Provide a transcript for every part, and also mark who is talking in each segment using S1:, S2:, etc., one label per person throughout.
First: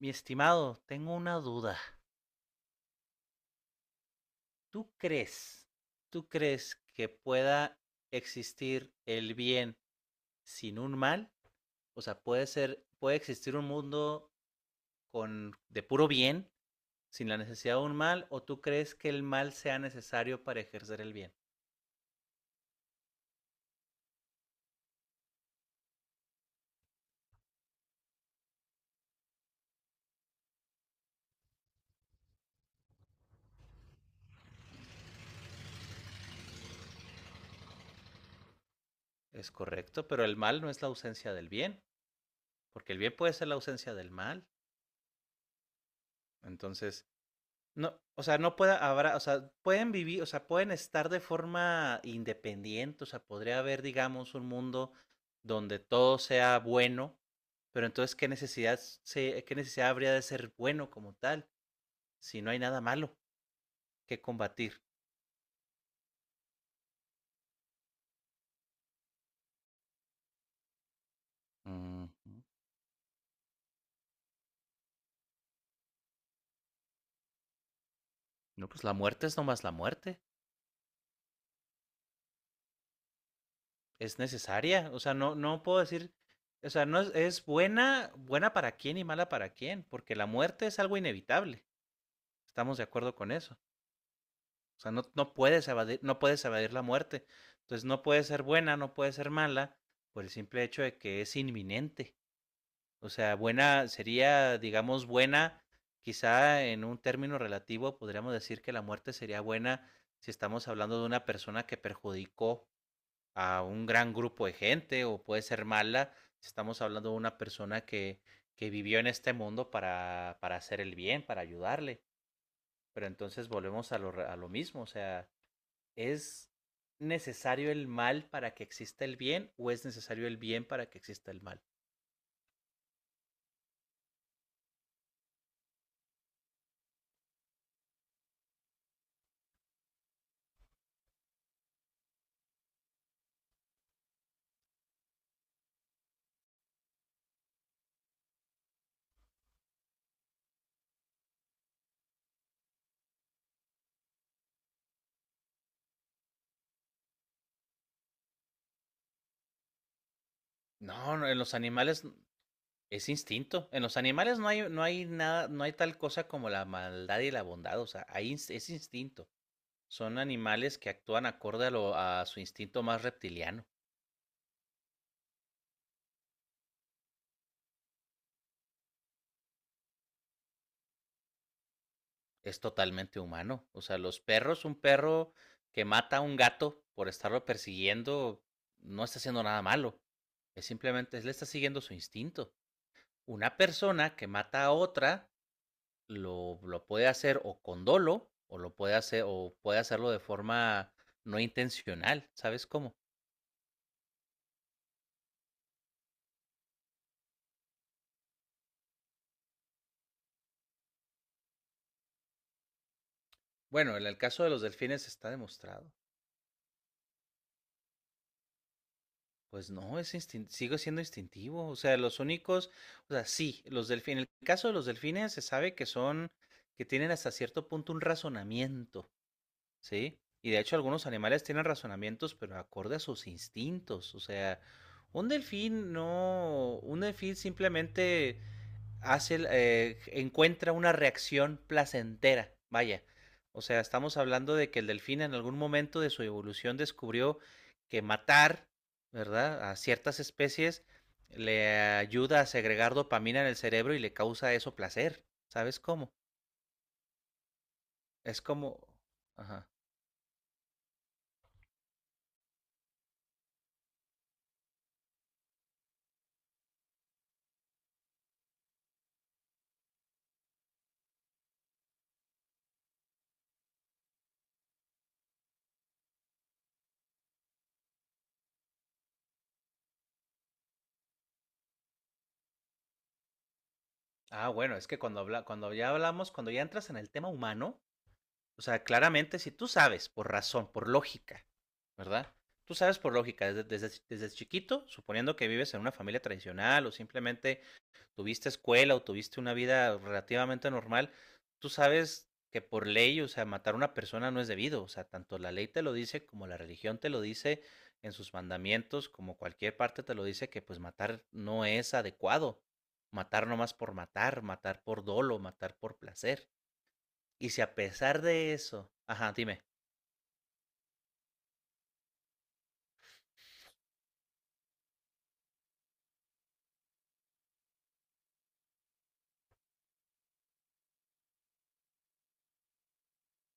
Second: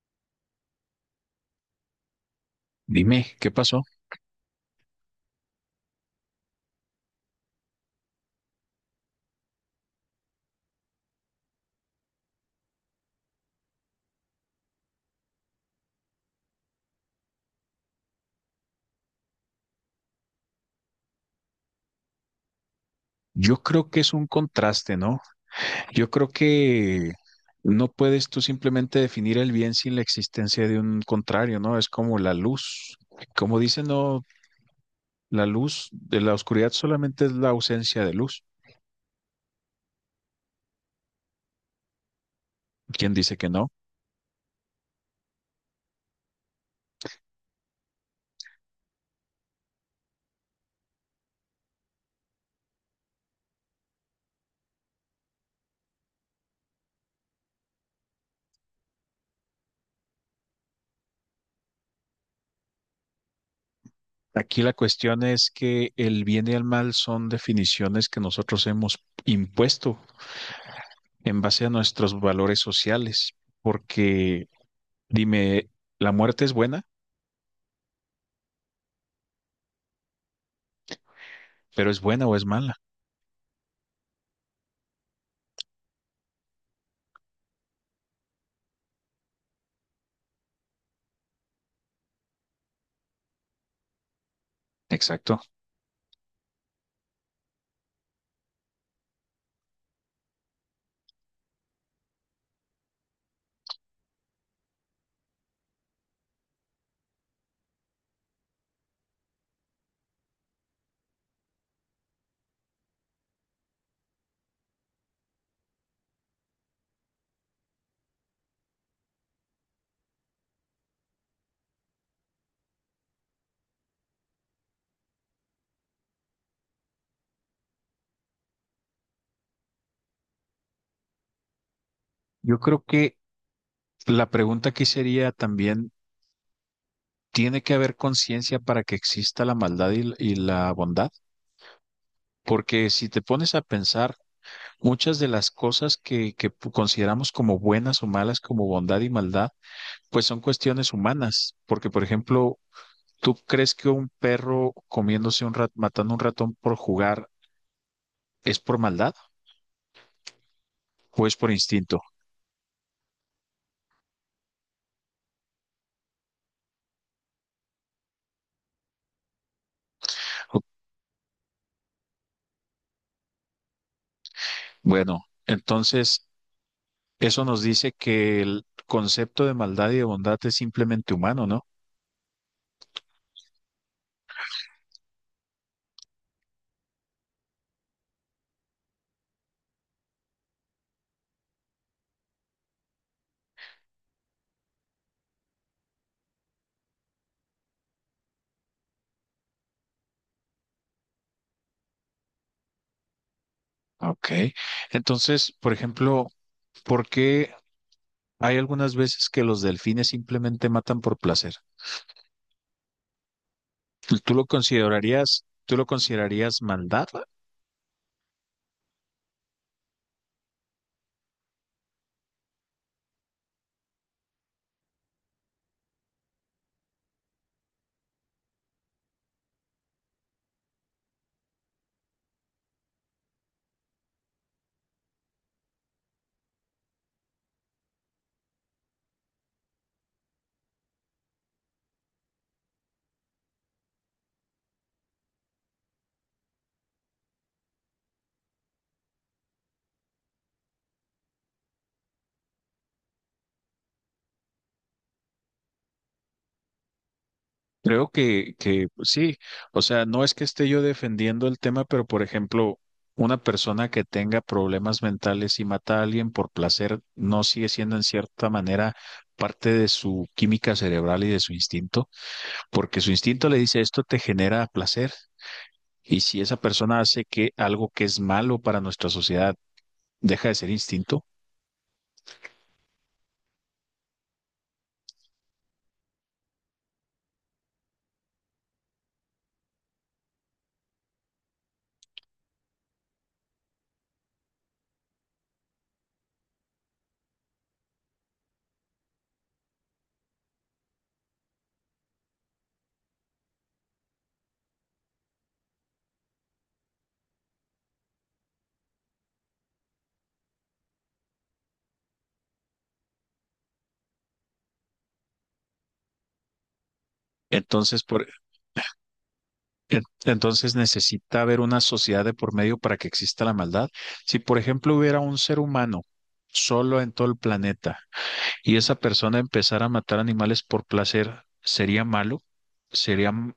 S1: Mi estimado, tengo una duda.
S2: Dime, ¿qué pasó?
S1: ¿Tú crees, tú crees que pueda existir el bien sin un mal? O sea, puede ser, puede existir un mundo con de puro bien sin la necesidad de un mal, ¿o tú crees que el mal sea necesario para ejercer el bien?
S2: Yo creo que es un contraste, ¿no? Yo creo que no puedes tú simplemente definir el bien sin la existencia de un contrario, ¿no? Es como la luz. Como dicen, no, la luz de la oscuridad solamente es la ausencia de luz.
S1: Es correcto, pero el mal no es la ausencia del bien, porque el
S2: ¿Quién
S1: bien puede
S2: dice que
S1: ser la
S2: no?
S1: ausencia del mal. Entonces, no, o sea, no pueda, habrá, o sea, pueden vivir, o sea, pueden estar de forma independiente, o sea, podría haber, digamos, un mundo donde todo sea bueno, pero entonces, ¿ qué necesidad habría de ser bueno como tal si no hay nada malo que
S2: Aquí la
S1: combatir?
S2: cuestión es que el bien y el mal son definiciones que nosotros hemos impuesto en base a nuestros
S1: Ujú.
S2: valores sociales, porque dime, ¿la muerte es buena?
S1: No, pues la muerte es nomás la muerte,
S2: ¿Pero es buena o es mala?
S1: es necesaria, o sea, no puedo decir, o sea, no es, es buena, buena para quién y mala para quién, porque la muerte es algo inevitable, estamos de acuerdo con eso. O sea, no, no
S2: Exacto.
S1: puedes evadir, no puedes evadir la muerte. Entonces no puede ser buena, no puede ser mala, por el simple hecho de que es inminente. O sea, buena sería, digamos, buena, quizá en un término relativo podríamos decir que la muerte sería buena si estamos hablando de una persona que perjudicó a un gran grupo de gente, o puede ser mala si estamos hablando de una persona que vivió en este mundo para hacer el bien, para ayudarle. Pero entonces volvemos a lo mismo, o sea, ¿es necesario el mal para que exista el bien o es necesario el bien para que exista el mal?
S2: Yo creo que la pregunta aquí sería también, ¿tiene que haber conciencia para que exista la maldad y la bondad? Porque si te pones a pensar, muchas de las cosas que consideramos como buenas o malas, como bondad y maldad, pues son cuestiones humanas. Porque, por ejemplo, ¿tú crees que un perro matando un ratón por jugar es por maldad
S1: No,
S2: o
S1: no,
S2: es
S1: en
S2: por
S1: los
S2: instinto?
S1: animales es instinto. En los animales no hay, no hay nada, no hay tal cosa como la maldad y la bondad. O sea, hay, es instinto. Son animales que actúan acorde a, a su instinto más reptiliano.
S2: Bueno, entonces... eso nos dice que el concepto de maldad y de bondad es simplemente humano, ¿no?
S1: Es totalmente humano. O sea, los perros, un perro que mata a un gato por estarlo persiguiendo, no está haciendo nada malo. Es simplemente, le está siguiendo su instinto. Una persona que mata a otra lo puede hacer o con dolo o lo puede hacer o puede hacerlo de forma no intencional, ¿sabes cómo?
S2: Ok. Entonces, por ejemplo, ¿por qué hay algunas veces que los delfines simplemente matan por placer?
S1: Bueno, en el
S2: ¿Tú
S1: caso
S2: lo
S1: de los delfines está
S2: considerarías, tú lo
S1: demostrado.
S2: considerarías maldad?
S1: Pues no, sigue siendo instintivo, o sea, los únicos, o sea, sí, los delfines, en el caso de los delfines se sabe que son que tienen hasta cierto punto un razonamiento. Sí, y de hecho algunos animales tienen razonamientos, pero acorde a sus instintos. O sea, un delfín no, un delfín simplemente hace, encuentra una reacción placentera. Vaya, o sea, estamos hablando de que el delfín en algún momento de su evolución descubrió que matar, ¿verdad?, a ciertas especies le ayuda a segregar dopamina en el cerebro y le causa eso placer. ¿Sabes cómo?
S2: Creo
S1: Es como...
S2: que sí.
S1: Ajá.
S2: O sea, no es que esté yo defendiendo el tema, pero por ejemplo, una persona que tenga problemas mentales y mata a alguien por placer, ¿no sigue siendo en cierta manera parte de su química cerebral y de su instinto? Porque su instinto le dice esto te genera placer. Y si esa persona hace que algo que es malo para nuestra sociedad deja de ser instinto,
S1: Ah, bueno, es que cuando habla, cuando ya hablamos, cuando ya entras en el tema humano, o sea, claramente si tú sabes por razón, por lógica, ¿verdad? Tú sabes por lógica, desde chiquito, suponiendo que vives en una familia tradicional o simplemente tuviste escuela o tuviste una vida relativamente normal, tú sabes que por ley, o sea, matar a una persona no es debido, o sea, tanto la ley te lo dice como la religión te lo dice en sus mandamientos, como cualquier parte te lo dice que pues matar no es adecuado, matar nomás por matar, matar por dolo, matar por placer. Y si a
S2: entonces,
S1: pesar de eso, ajá, dime.
S2: entonces necesita haber una sociedad de por medio para que exista la maldad. Si, por ejemplo, hubiera un ser humano solo en todo el planeta y esa persona empezara a matar animales por placer, ¿sería malo? ¿Sería m-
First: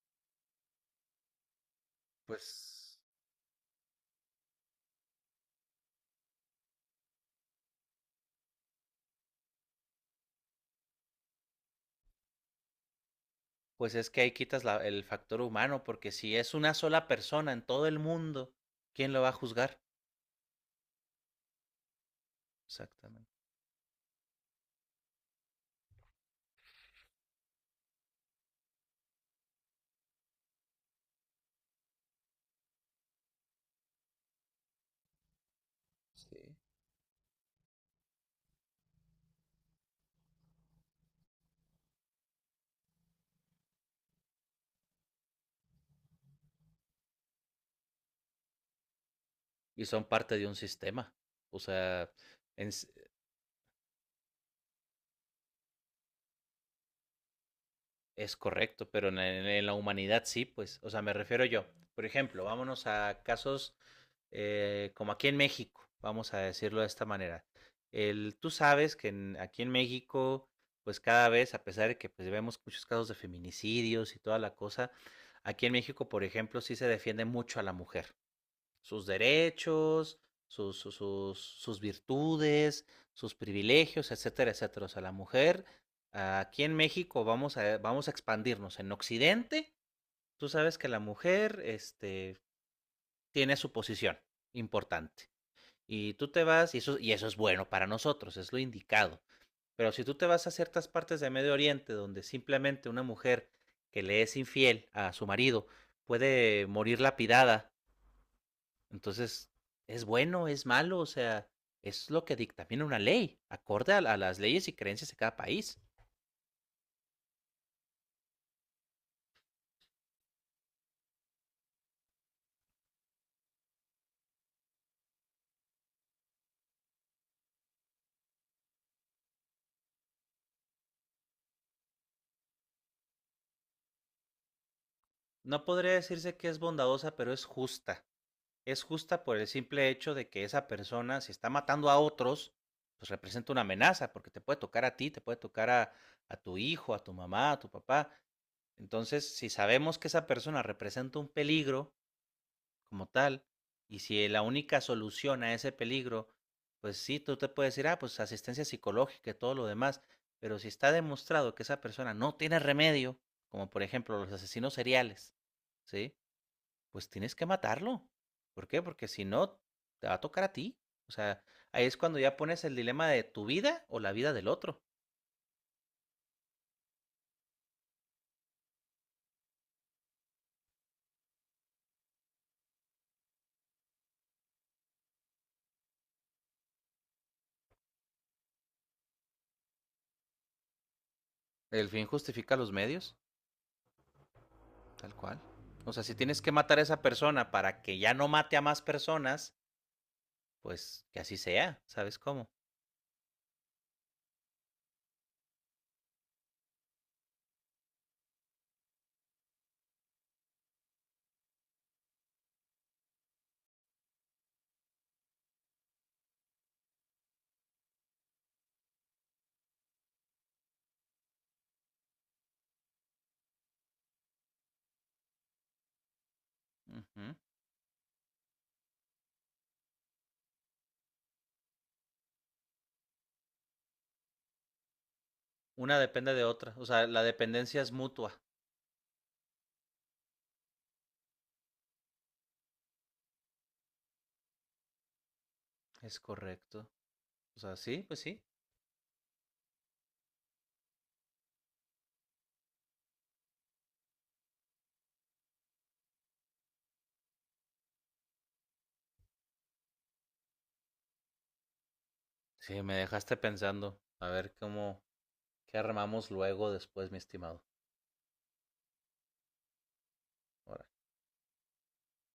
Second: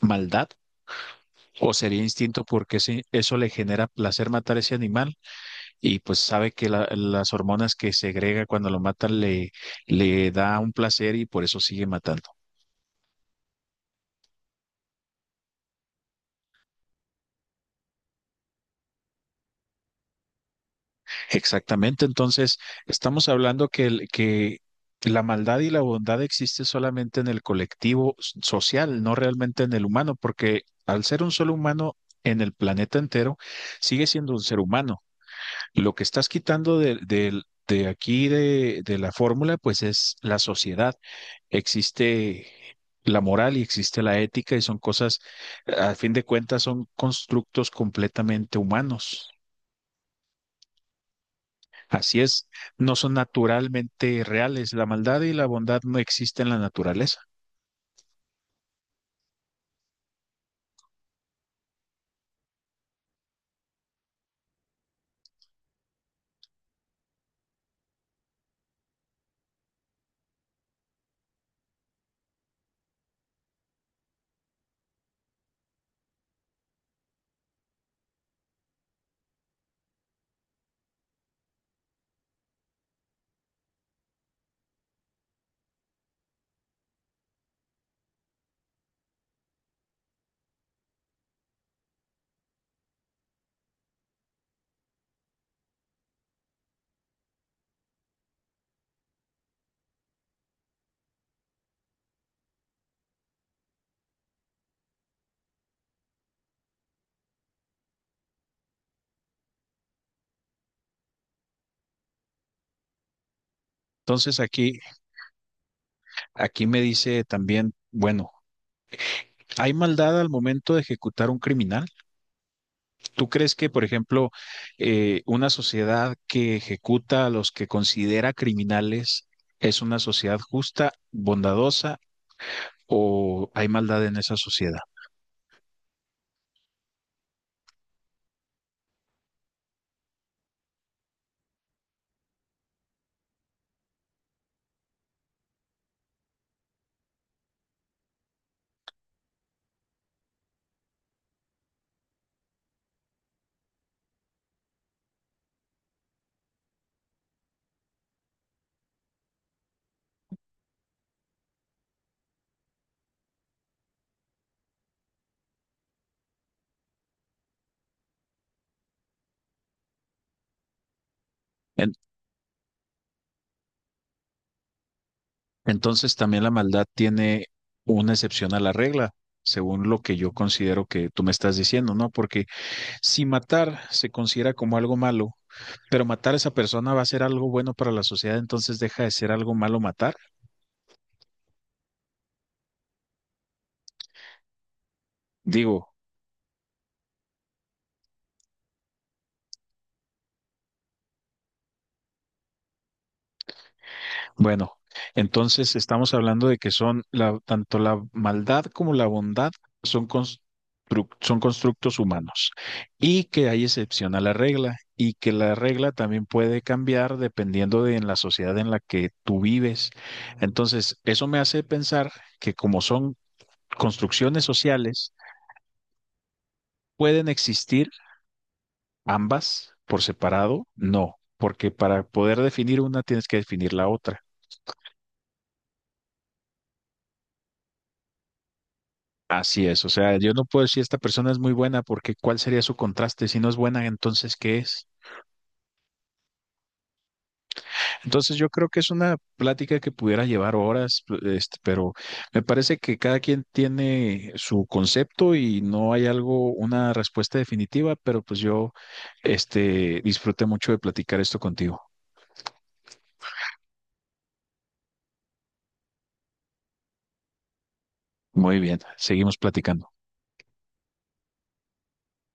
S2: maldad? ¿O sería instinto porque
S1: Pues
S2: sí, eso le genera placer matar ese animal? Y pues sabe que las hormonas que segrega cuando lo mata le, le da un placer y por eso sigue matando.
S1: Pues es que ahí quitas el factor humano, porque si es una sola persona en todo el mundo, ¿quién lo va a juzgar?
S2: Exactamente, entonces estamos
S1: Exactamente.
S2: hablando que, que la maldad y la bondad existe solamente en el colectivo social, no realmente en el humano, porque al ser un solo humano en el planeta entero, sigue siendo un ser humano. Lo que estás
S1: Sí.
S2: quitando de aquí de la fórmula, pues es la sociedad. Existe la moral y existe la ética y son cosas, a fin de cuentas, son constructos completamente humanos.
S1: Y son parte de un sistema. O sea,
S2: Así es,
S1: es,
S2: no son naturalmente reales. La maldad y la bondad no existen en la naturaleza.
S1: es correcto, pero la humanidad sí, pues. O sea, me refiero yo. Por ejemplo, vámonos a casos como aquí en México, vamos a decirlo de esta manera. El, tú sabes que en, aquí en México, pues cada vez, a pesar de que pues, vemos muchos casos de feminicidios y toda la cosa, aquí en México, por ejemplo, sí se defiende mucho a la mujer. Sus derechos, sus virtudes, sus privilegios, etcétera, etcétera. O sea, la mujer aquí en México vamos a expandirnos. En Occidente, tú sabes que la mujer este, tiene su posición importante. Y tú te vas, y eso es bueno para nosotros, es lo indicado. Pero si tú te vas a ciertas partes de Medio Oriente donde simplemente una mujer que le es infiel a su marido puede morir lapidada, entonces, ¿es bueno, es malo? O sea, es lo que dictamina una ley, acorde a las
S2: Entonces
S1: leyes y
S2: aquí,
S1: creencias de cada país.
S2: aquí me dice también, bueno, ¿hay maldad al momento de ejecutar un criminal? ¿Tú crees que, por ejemplo, una sociedad que ejecuta a los que considera criminales es una sociedad justa, bondadosa o hay maldad en esa sociedad?
S1: No podría decirse que es bondadosa, pero es justa. Es justa por el simple hecho de que esa persona, si está matando a otros, pues representa una amenaza, porque te puede tocar a ti, te puede tocar a tu hijo, a tu mamá, a tu papá. Entonces, si sabemos que esa persona representa un peligro, como tal. Y si la única solución a ese peligro, pues sí, tú te puedes decir, ah, pues asistencia psicológica y todo lo demás, pero si está demostrado que esa persona no tiene remedio, como por ejemplo los asesinos seriales, ¿sí? Pues tienes que matarlo. ¿Por qué? Porque si no, te va a tocar a ti. O sea, ahí
S2: En-
S1: es cuando ya pones el dilema de tu vida o la vida del otro.
S2: entonces también la maldad tiene una excepción a la regla, según lo que yo considero que tú me estás diciendo, ¿no? Porque si matar se considera como algo malo, pero matar a esa persona va a ser algo bueno para la sociedad, entonces deja de ser algo malo matar.
S1: El fin justifica los medios, tal cual.
S2: Digo,
S1: O sea, si tienes que matar a esa persona para que ya no mate a más personas, pues que así sea, ¿sabes cómo?
S2: bueno, entonces estamos hablando de que son la, tanto la maldad como la bondad son, son constructos humanos y que hay excepción a la regla y que la regla también puede cambiar dependiendo de en la sociedad en la que tú vives. Entonces, eso me hace pensar que como son construcciones sociales, pueden
S1: Ujú.
S2: existir ambas por separado, no, porque para poder definir una tienes que definir la otra.
S1: Una depende de otra, o sea, la dependencia es mutua.
S2: Así es, o sea, yo no puedo decir esta persona es muy buena porque ¿cuál sería su contraste? Si no es buena, entonces ¿qué es?
S1: Es correcto. O sea, sí, pues
S2: Entonces
S1: sí.
S2: yo creo que es una plática que pudiera llevar horas, este, pero me parece que cada quien tiene su concepto y no hay algo, una respuesta definitiva, pero pues yo, este, disfruté mucho de platicar esto contigo.
S1: Sí, me dejaste pensando. A ver cómo, qué armamos luego después, mi estimado.
S2: Muy bien, seguimos platicando.